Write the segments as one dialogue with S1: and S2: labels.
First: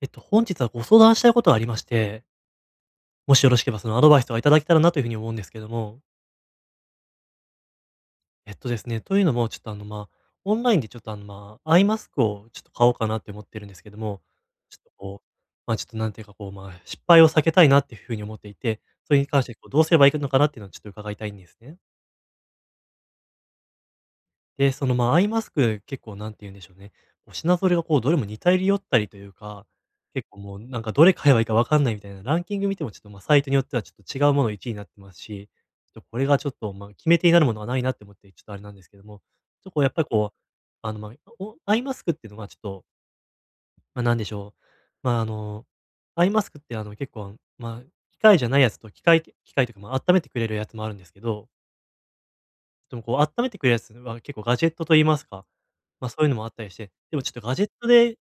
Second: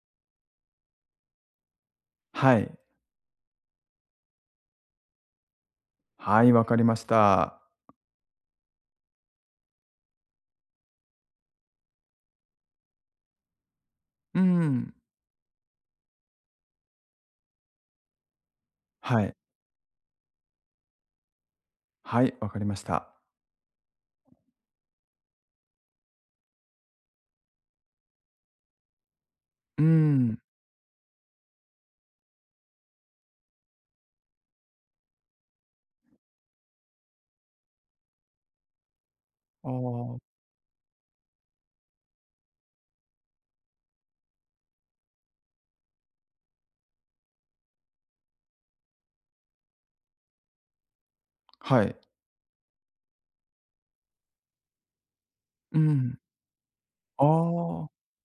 S1: 本日はご相談したいことがありまして、
S2: はい。
S1: もしよろしければそのアドバイスとかいただけたらなというふうに思うんですけども、
S2: はい、わかりました。
S1: えっとですね、というのも、ちょっとオンラインでちょっとアイマスクをちょっと買おうかなって思ってるんですけども、
S2: う
S1: ちょっと
S2: ん。
S1: こう、ちょっとなんていうかこう、失敗を避けたいなっていうふうに思っていて、それ
S2: は
S1: に
S2: い。
S1: 関してこうどうすればいいのかなっていうのをちょっと伺いたいんですね。
S2: はい、わかりました。
S1: で、その、アイマスク、結構なんて言うんでしょうね、こう、品ぞれがこうどれも似たり寄ったりというか、
S2: うー
S1: 結
S2: ん。
S1: 構もうなんかどれ買えばいいか分かんないみたいな、ランキング見てもちょっと、サイトによってはちょっと違うもの1位になってますし、ちょっとこれがちょっと、決め手になるものがないなって思って、ちょっとあれなんですけども、ちょっ
S2: あ
S1: とこうやっぱり
S2: あ、
S1: こう、おアイマスクっていうのはちょっと、なんでしょう、ま、ああの、アイマスクって結構、機械じゃないやつと機械というか、温めてくれるやつもあるんですけど、
S2: はい。
S1: でもこう温めてくれるやつは結構ガジェットと言いますか、
S2: う
S1: そ
S2: ん。
S1: ういうのもあったりして、でも
S2: あ
S1: ちょっと
S2: あ。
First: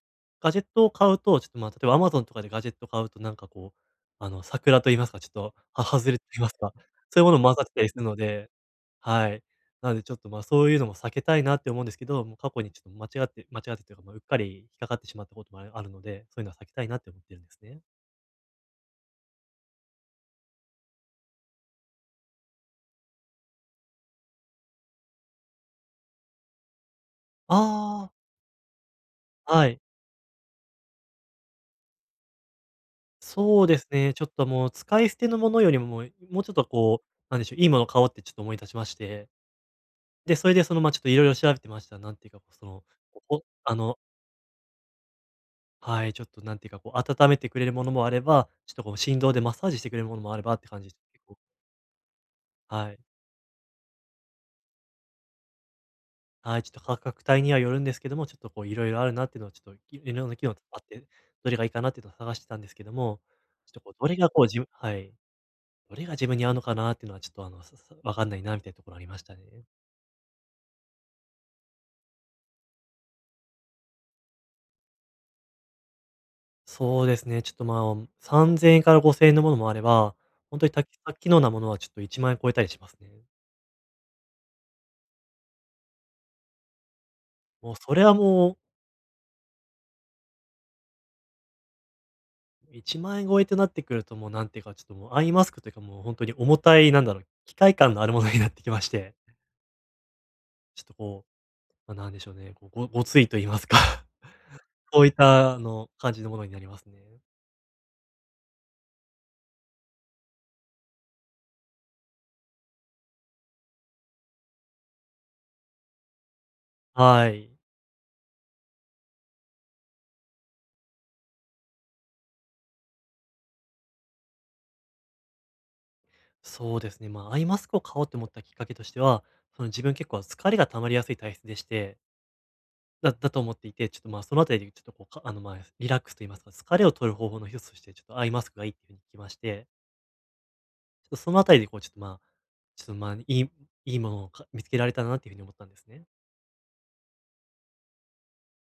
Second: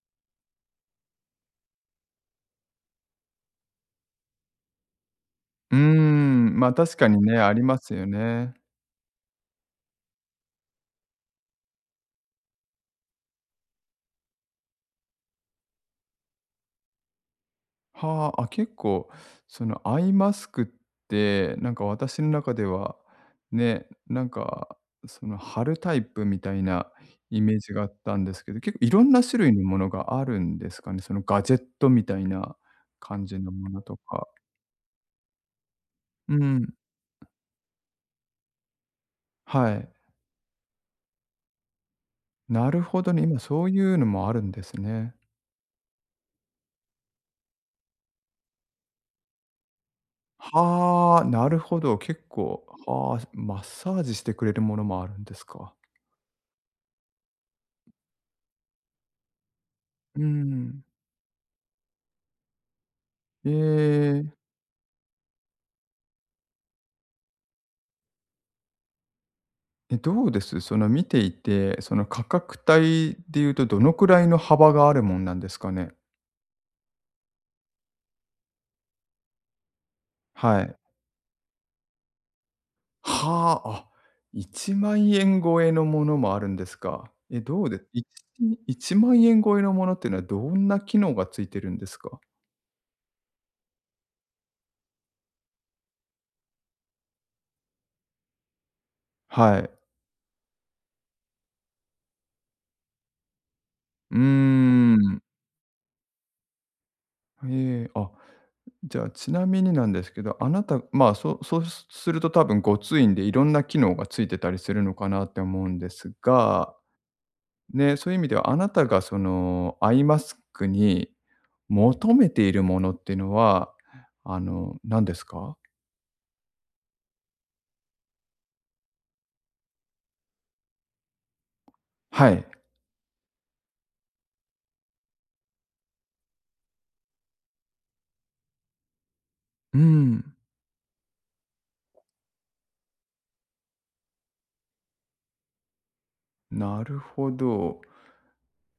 S1: ガジェットを買うと、ちょっと、例えば Amazon とかでガジェット買うと、なんかこう、桜と言いますか、ちょっと、
S2: うー
S1: 外れと言います
S2: ん、ま、
S1: か、
S2: 確か
S1: そ
S2: に
S1: ういうも
S2: ね、
S1: のも
S2: あ
S1: 混ざ
S2: り
S1: って
S2: ま
S1: たり
S2: す
S1: する
S2: よ
S1: ので。
S2: ね。
S1: はい。なのでちょっと、そういうのも避けたいなって思うんですけど、もう過去にちょっと間違ってというか、うっかり引っかかってしまったこともあるので、そういうのは避けたいなって思ってるんですね。
S2: はあ、あ、結構そのアイマスクって、なんか私の中では、ね、なんかその貼るタイプみたいなイメ
S1: あ
S2: ージがあっ
S1: あ、
S2: たんですけど、結構いろんな種類の
S1: は
S2: も
S1: い。
S2: のがあるんですかね？そのガジェットみたいな感じの
S1: そう
S2: も
S1: で
S2: の
S1: す
S2: と
S1: ね、ちょ
S2: か。
S1: っともう使い捨てのものよりも、もう
S2: う
S1: もうちょっと
S2: ん。
S1: こう、なんでしょう、いいものを買おうってちょっと思い立ちまして。
S2: はい。
S1: で、それでその、ちょっといろいろ調べてました。なんていうか、こうそ
S2: なる
S1: の、
S2: ほどね、今
S1: お
S2: そう
S1: あ
S2: いう
S1: の
S2: のもあるんですね。
S1: はい、ちょっとなんていうか、こう温めてくれるものもあれば、ちょっとこう振動でマッサージしてくれるものもあればって感じ、
S2: はあ、
S1: 結構。
S2: なるほど、結構、
S1: はい。
S2: はあ、マッサージしてくれるものもあるんですか。
S1: はい、ちょっと価格帯にはよるんですけども、ちょっとこういろいろあるなっていうのはちょっと、い
S2: う
S1: ろんな機能あ
S2: ん。
S1: って、どれがいいかなっていうのを探してたんですけども、
S2: え
S1: ちょっとこうどれ
S2: え、
S1: がこうじはい、どれが自分に合うのかなっていうのはちょっとさわかんないなみたいなところありましたね。
S2: え、どうです？その見ていて、その価格帯でいうとどのくらいの幅があるもんなんですかね？
S1: そうですね、ちょっと、3000円から5000円のものもあれば、本
S2: は
S1: 当に
S2: い。
S1: 機能なものはちょっと1万円超えたりしますね。
S2: はあ、あ、1万円超えのものもあるんですか。え、どう
S1: もう
S2: で
S1: そ
S2: い
S1: れはもう、
S2: 1万円超えのものっていうのはどんな機能がついてるんですか？
S1: 1万円超えってなってくると、もうなんていうか、ちょっともうアイマスクというか、もう本当に重たい、なんだろう、機械感のあるものになってきまして、
S2: はい。
S1: ちょっとこう、なんでしょうね、こう、ごついと言いますか
S2: う ー
S1: そういっ
S2: ん。
S1: た、感じのものになりますね。
S2: ええ、あ、じゃあちなみになんですけど、あなた、まあ、そうすると多分ごついんで、いろんな機能がついてたりするのかなって思うんですが、
S1: はい。
S2: ね、そういう意味ではあなたがそのアイマスクに求めているものっていうのは、あの、何ですか？
S1: そうですね、アイマスクを買おうと思ったきっかけとしては、その、自分結構疲れが溜まりやすい体質でして
S2: はい。
S1: だと思っていて、ちょっと、そのあたりでちょっと、こう、リラックスと言いますか、疲れを取る方法の一つとして、ちょっとアイマスクがいいっていうふうに聞きまして、
S2: うん、
S1: ちょっとそのあたりで、こう、ちょっと、いいものを見つけられたらなっていうふうに思ったんですね。
S2: なるほど。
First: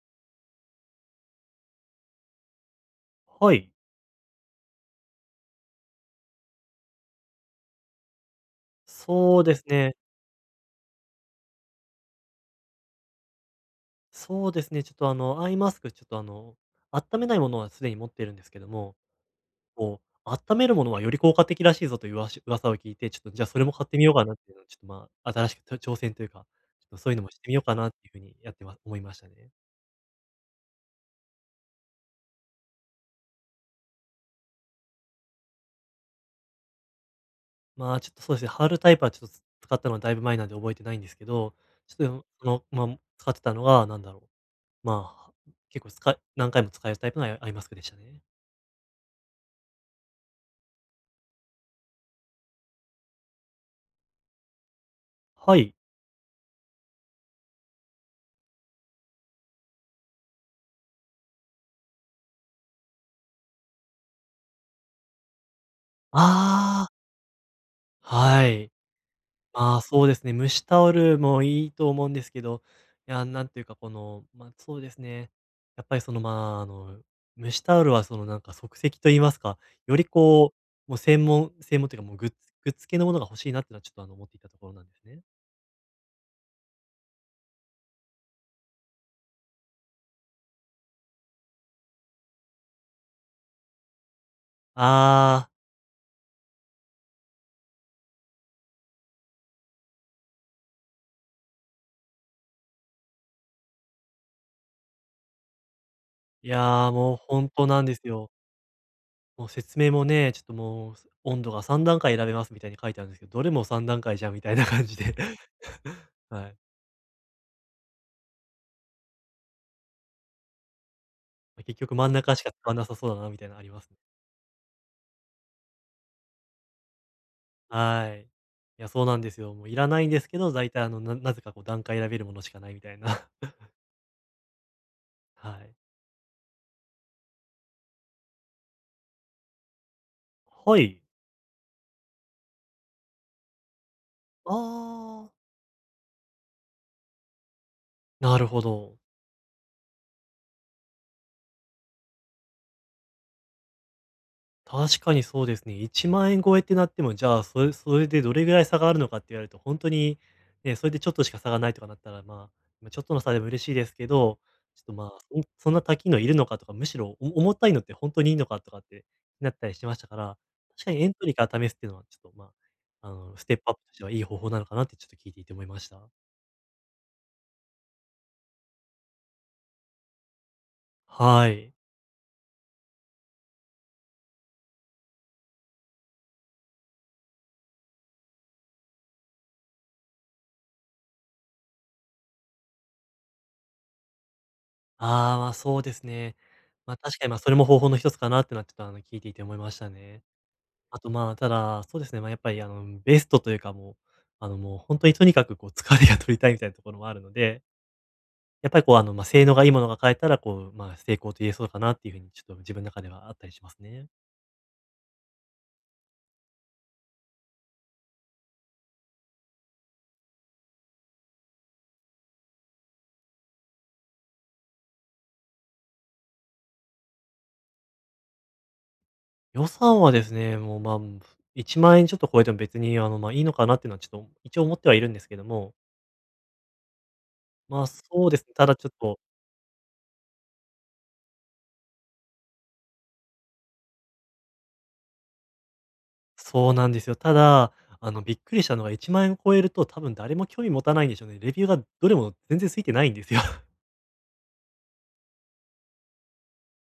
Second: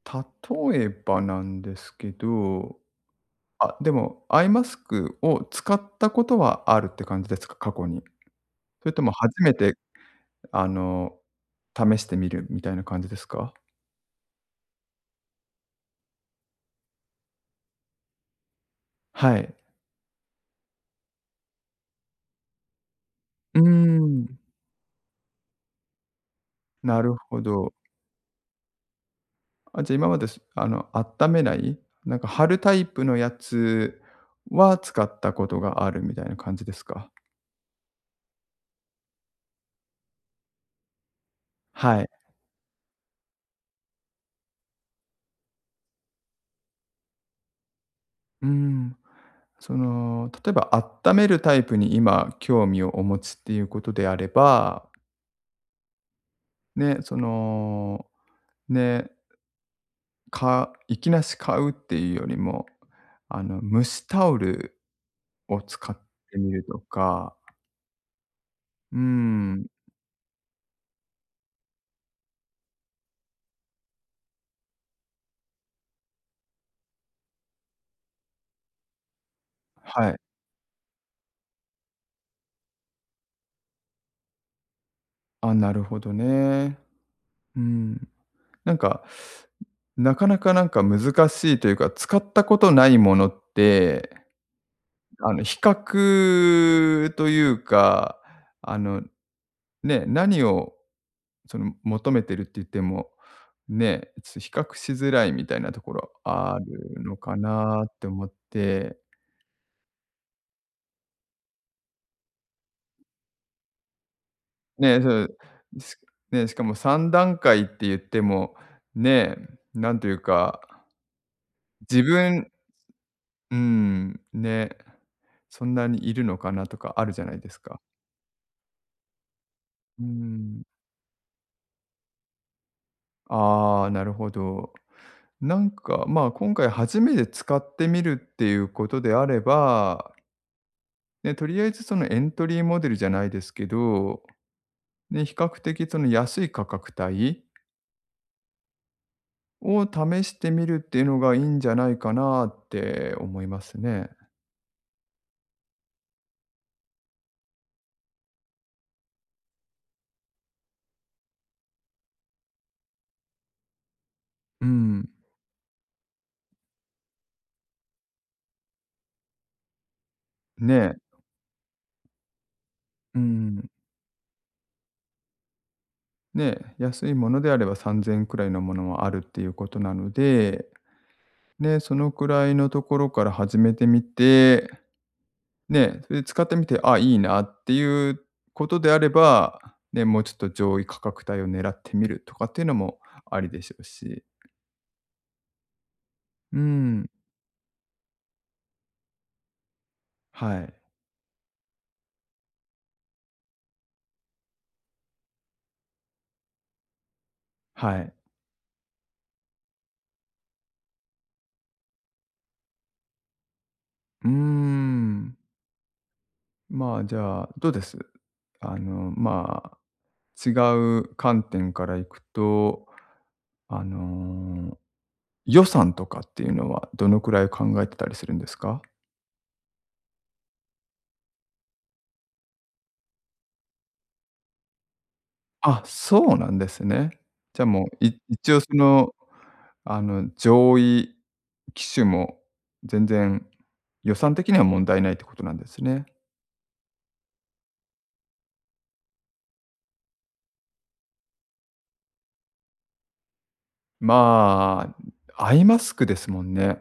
S2: 例えばなんですけど、
S1: はい。
S2: あ、でもアイマスクを使ったことはあるって感じですか？過去に。それとも
S1: そ
S2: 初
S1: う
S2: め
S1: です
S2: て
S1: ね。
S2: あの、試してみるみたいな感じですか？
S1: そうですね、ちょっと、アイマスク、ちょっと、温めないものはすでに持ってるんですけども、
S2: はい。
S1: こう、温めるものはより効果的らしいぞという噂を聞いて、ちょっと、じゃあ、そ
S2: うー
S1: れも買ってみようかなっ
S2: ん、
S1: ていうのを、ちょっと、新しく挑戦というか、ちょっと
S2: な
S1: そうい
S2: る
S1: うのもし
S2: ほ
S1: てみよう
S2: ど。
S1: かなっていう風にやってま思いましたね。
S2: あ、じゃ、今まで、あの、温めない、なんか貼るタイプのやつは使ったことがあるみたいな感じですか？
S1: まあ、ちょっとそうですね、ハードルタイプはちょっと使ったのはだいぶ前なんで覚えてないんですけど、ちょっ
S2: はい。
S1: とその、使ってたのがなんだろう、まあ、結構使い何回も使えるタイプのアイマスクでしたね。
S2: うーん。その、例えば温めるタイプに今興味をお持ちっていうことであれば、
S1: はい。
S2: ね、その、ね、かいきなし買うっていうよりも、あの、蒸しタオルを使ってみると
S1: ああ、
S2: か
S1: はい。
S2: うーん、
S1: まあ、そうですね、蒸しタオルもいいと思うんですけど、いや、なんていうかこの、そうですね、やっぱりその、あ、あの、蒸しタオルはそのなんか即席と言いますか、より
S2: はい。
S1: こう、もう専門というかもうグッズ系のものが欲しいなっていうのはちょっとあの思っていたところなんですね。
S2: あ、なるほどね。うん。なんか、なかなかなんか難しいというか、使ったことないものって、あの、
S1: ああ。
S2: 比較というか、あの、ね、何をその求めてるって言っても、ね、ちょっと比較しづらいみたいなところ
S1: いや
S2: あ
S1: ー、
S2: る
S1: も
S2: の
S1: う
S2: か
S1: 本当な
S2: な
S1: ん
S2: っ
S1: で
S2: て
S1: す
S2: 思
S1: よ。
S2: って。
S1: もう説明もね、ちょっともう、温度が3段階選べますみたいに書いてあるんですけど、どれも3段階じゃんみたいな感じ
S2: ね、そ
S1: で。
S2: う、し ね、
S1: は
S2: し
S1: い。
S2: かも3段階って言っても、ね、なんというか、
S1: 結局
S2: 自
S1: 真ん中し
S2: 分
S1: か使わなさそうだなみたいな
S2: う
S1: のありますね。
S2: ん、ね、そんなにいるのかなとかあるじゃないですか。
S1: はい。いや、そうなんですよ。もういらな
S2: うー
S1: いんですけど、
S2: ん、
S1: 大体なぜかこう段階選べるものしかないみたいな。
S2: ああ、なるほど。
S1: は
S2: なん
S1: い。
S2: か、まあ、今回初めて使ってみるっていうことであれば、
S1: はい。
S2: ね、とりあえずそのエントリーモデルじゃないですけど、
S1: あ
S2: ね、
S1: あ、
S2: 比較的その安い価格帯
S1: なるほど。
S2: を試してみるっていうのがいいんじゃないかなって思いますね。
S1: 確かにそうですね。1万円超えってなっても、じゃあ、それでどれぐらい差があるのかって言われると、本当に、ね、それでちょっとしか差がないとかなったら、ちょっとの差でも嬉しいですけど、
S2: う
S1: ちょっと、
S2: ん、
S1: そんな高いのいるのかとか、むしろ、重たいのって本当にいいのかとかってなったりしてましたから、確か
S2: ね、
S1: にエントリーから試すっていうのは、ちょっと、
S2: う
S1: ステップ
S2: ん、
S1: アップとしてはいい方法なのかなってちょっと聞いていて思いました。
S2: ね、安いものであれば3000円くらいのものもあるっていうことなので、
S1: はい。
S2: ね、そのくらいのところから始めてみて、ね、それで使ってみて、あ、いいなっていうことであれば、ね、もうちょっと上位価格帯を狙ってみるとかっていうのもありでしょうし。
S1: ああ、そうですね。
S2: うーん、
S1: 確かに、それも方法の一つかなってのは、ちょっと、聞いていて思いましたね。
S2: はい、
S1: あと、ただ、そうですね、やっぱり、ベストというか、もう、もう本当にとにかく、こう、疲れが取りたいみたいなところもあるので、
S2: はい。
S1: やっぱり、こう、性能がいいものが買えたら、こう、成功と言えそうかなっていうふうに、ちょっと自分の中ではあったりしますね。
S2: うーん。まあ、じゃあ、どうです？あの、まあ、違う観点からいくと、あの、予算とかっていうのはどのくらい考えてたりするんですか？
S1: 予算はですね、もう、1万円ちょっと超えても別に、いいのかなっていうのは、ちょっと一応思ってはいるんですけども、
S2: あ、そうなんですね。じゃあ、
S1: ま
S2: も
S1: あ、そ
S2: う、
S1: うです
S2: 一
S1: ね、
S2: 応そ
S1: ただちょっ
S2: の、
S1: と
S2: あの、上位機種も全然予算的には問題ないってことなんですね。
S1: そうなんですよ。ただ、びっくりしたのが1万円を超えると、多分誰も興味持たないんでしょうね。レビューがどれも全然ついてないんですよ。
S2: まあ、アイマスクですもんね。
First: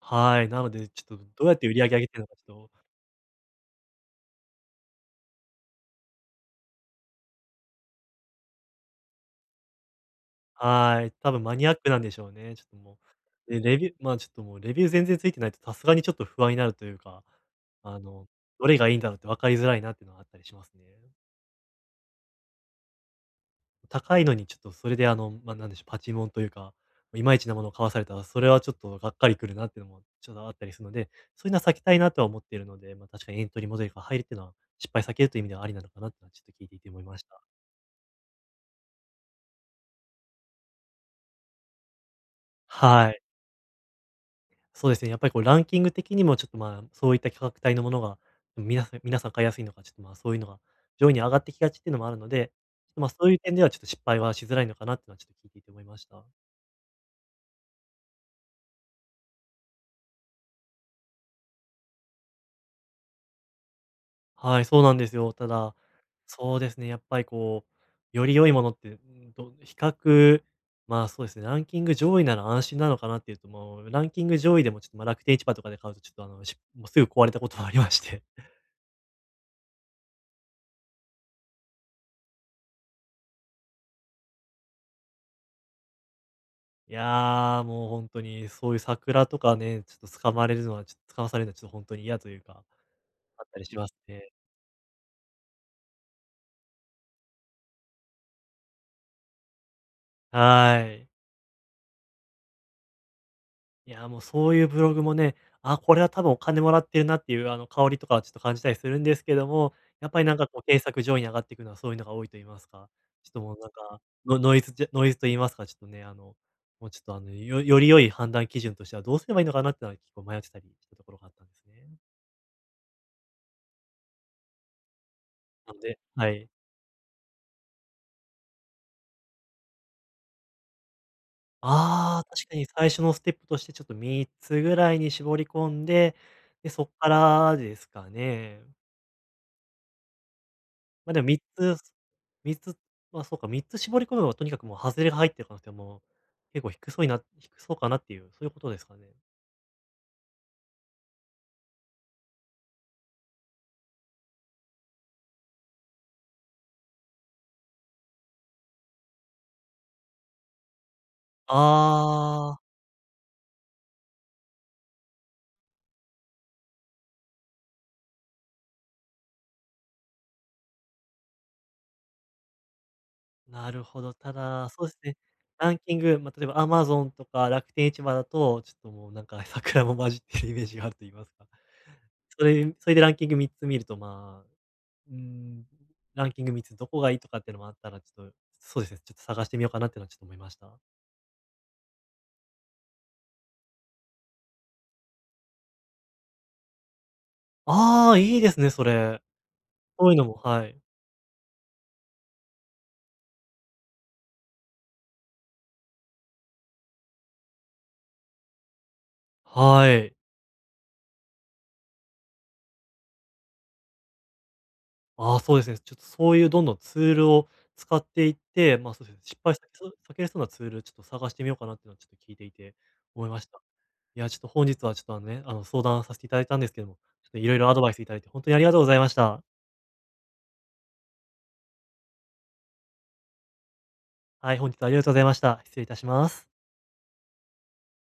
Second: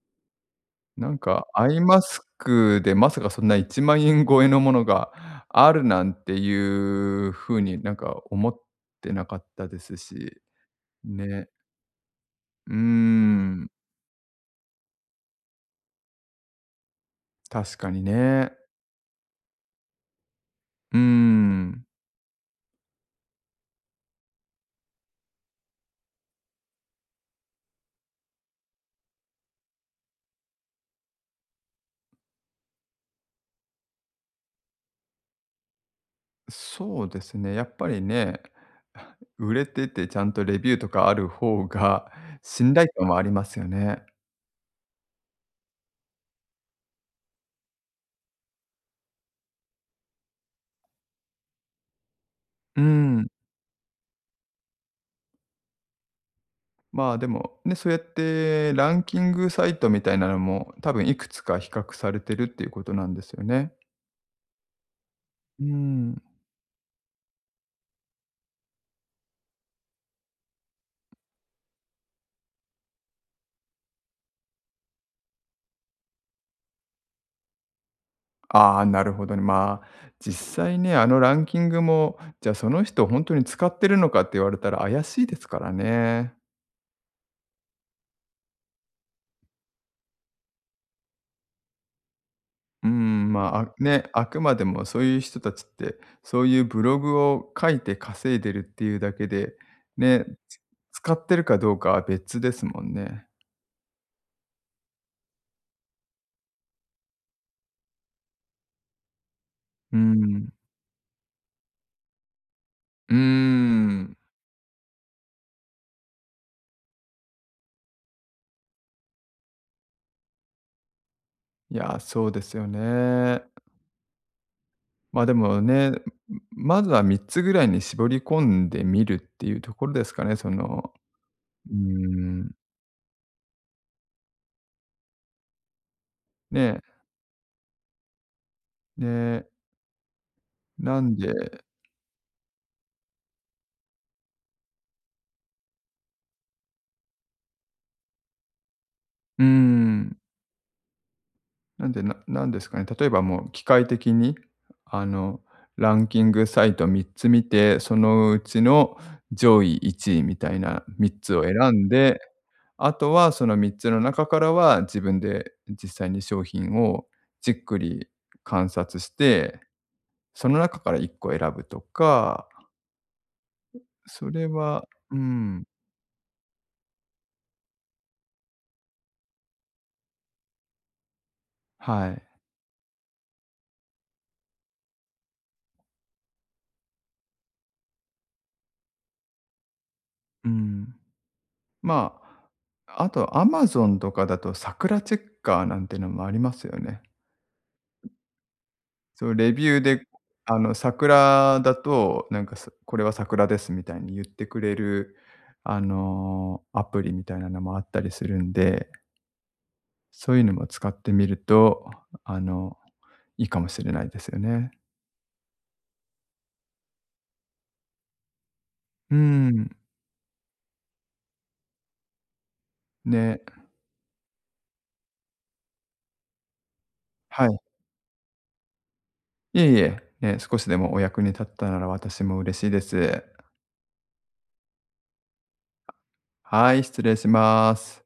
S1: はい、なので、ち
S2: な
S1: ょ
S2: ん
S1: っとど
S2: か
S1: うやって
S2: ア
S1: 売
S2: イ
S1: り上げ上
S2: マ
S1: げて
S2: ス
S1: るのかちょっ
S2: ク
S1: と、
S2: でまさかそんな1万円超えのものがあるなんていう風になんか思ってなかったですし、
S1: はい、多分
S2: ね。
S1: マニアックなんでしょうね。ちょっ
S2: うー
S1: ともう、で、
S2: ん、
S1: レビュー、まあ、ちょっともうレビュー全然ついてないとさすがにちょっと不安になるというか、
S2: 確か
S1: あ
S2: に
S1: の、
S2: ね。
S1: どれがいいんだろうって分かりづらいなっていうのはあったりしますね。
S2: うーん。
S1: 高いのにちょっとそれでなんでしょう、パチモンというか、いまいちなものを買わされたら、それはちょっとがっかりくるなっていうのもちょっとあったりするので、そういうのは避けたいなとは思っているので、まあ、確かにエントリーモデルが入るっていうのは、失敗避けるという意味ではありなのかなってのはちょっと聞いていて思
S2: そ
S1: い
S2: う
S1: ま
S2: で
S1: し
S2: す
S1: た。
S2: ね、やっぱりね、売れててちゃんとレビューとかある方が信頼感
S1: は
S2: はあ
S1: い。
S2: りますよね。
S1: そうですね、やっぱりこうランキング的にもちょっとまあ、そういった価格帯のものが、皆さん買いやすいのか、ちょっとまあ、そういうのが上位に上がってきがちっていうのもあるので、ちょ
S2: う
S1: っとまあ、そ
S2: ん。
S1: ういう点ではちょっと失敗はしづらいのかなっていうのはちょっと聞いていて思いました。
S2: まあ、でも、ね、そうやってランキングサイトみたいなのも、多分いくつか比較されてるっていうことなんですよね。
S1: はい、そうなんですよ。た
S2: う
S1: だ、
S2: ん。
S1: そうですね、やっぱりこう、より良いものって、うんと、比較、まあそうですね、ランキング上位なら安心なのかなっていうと、もうランキング上位でもちょっとまあ楽天市場とかで買うと、ちょっとあの、しもうすぐ壊れたこともありまして。
S2: ああ、なるほどね。まあ、実際ね、あのランキングも、じゃあその人本当に使ってるのかって言われたら怪しいですからね。
S1: いやー、もう本当にそういう桜とかね、ちょっと捕まされるのはちょっと本当に嫌というか、
S2: うん、ま
S1: あっ
S2: あ、
S1: たり
S2: あ
S1: します
S2: ね、あ
S1: ね。
S2: くまでもそういう人たちって、そういうブログを書いて稼いでるっていうだけで、ね、
S1: はーい。
S2: 使ってるかどうかは別ですもんね。
S1: いやー、もうそういうブログもね、あ、これは多分お金もらってるなっていう、あの、香りとかはちょっと感じたりするんですけども、
S2: うー
S1: やっぱりなんか
S2: ん。
S1: こう検索上位に上がっていくのはそういうのが多いと言いますか、
S2: うー
S1: ちょっともうなんか、
S2: ん。
S1: ノノイズノイズと言いますか、ちょっとね、あの、もうちょっとあの、よより良い判断基準としてはどうすればいいのかなってのは結構迷ってたりしたところがあったんですね。
S2: いや、そうですよね。ま、でも
S1: なの
S2: ね、
S1: ではい。
S2: まずは3つぐらいに絞り込んでみるっていうところですかね、その、うー
S1: ああ、確
S2: ん、
S1: かに最初のステップとしてちょっと3つぐらいに絞り込んで、で、
S2: ね、
S1: そっからですかね。
S2: ね、な
S1: ま、
S2: ん
S1: でも3
S2: で
S1: つ3つ、ま、そうか、3つ絞り込めばとにかくもうハズレが入ってる可能性もう、結構低そうにな低そうかなっていう、そういうことですかね？
S2: うーん。なんで、なんですかね、例えばもう機械的に、あの、ランキングサイト3つ見て、そのうちの上位1位みたいな3つを選んで、
S1: ああ、
S2: あとはその3つの中からは自分で実際に商品をじっくり観察して、その中から1個選ぶとか、
S1: なるほど。
S2: そ
S1: た
S2: れ
S1: だ、そ
S2: は
S1: うです
S2: う
S1: ね、
S2: ん、
S1: ランキング、ま、例えばアマゾンとか楽天市場だと、ちょっともうなんか 桜も混じってるイメージがあると言いますか。
S2: はい。
S1: それでランキング3つ見ると、まあうーん、ランキング3つどこがいいとかっていうのもあったら、ちょっと、そうですね、ちょっと探してみようかなっていうのはちょっと思い
S2: う
S1: ました。
S2: ん。まあ、あと Amazon とかだと、桜チェッカーなんてのもありますよね。
S1: ああ、いいですね、それ。
S2: そう、レビューで、
S1: そういうのも、
S2: あ
S1: は
S2: の、
S1: い。
S2: 桜だと、なんかさ、これは桜ですみたいに言ってくれる、あの、アプリみたいなのもあったりするんで、
S1: はい。
S2: そういうのも使ってみると、あの、いいかもしれないですよね。
S1: ああ、そうですね。ちょっとそういうどんどんツールを使っていって、まあ、そうで
S2: うー
S1: すね、失敗した
S2: ん、
S1: そう避けれそうなツール、ちょっと探してみようかなっていうのはちょっと聞いていて思い
S2: ね、
S1: ました。いや、ちょっと本日はちょっとあのね、あの、相談させていただいたんですけども、ちょっと
S2: は
S1: いろ
S2: い。
S1: いろアドバイスいただいて、本当にありがとうございました。
S2: いえいえ、ね、少しでもお役に立ったなら私も嬉しいです。
S1: はい、本日はありがとうございました。失礼いたします。
S2: はい、失礼します。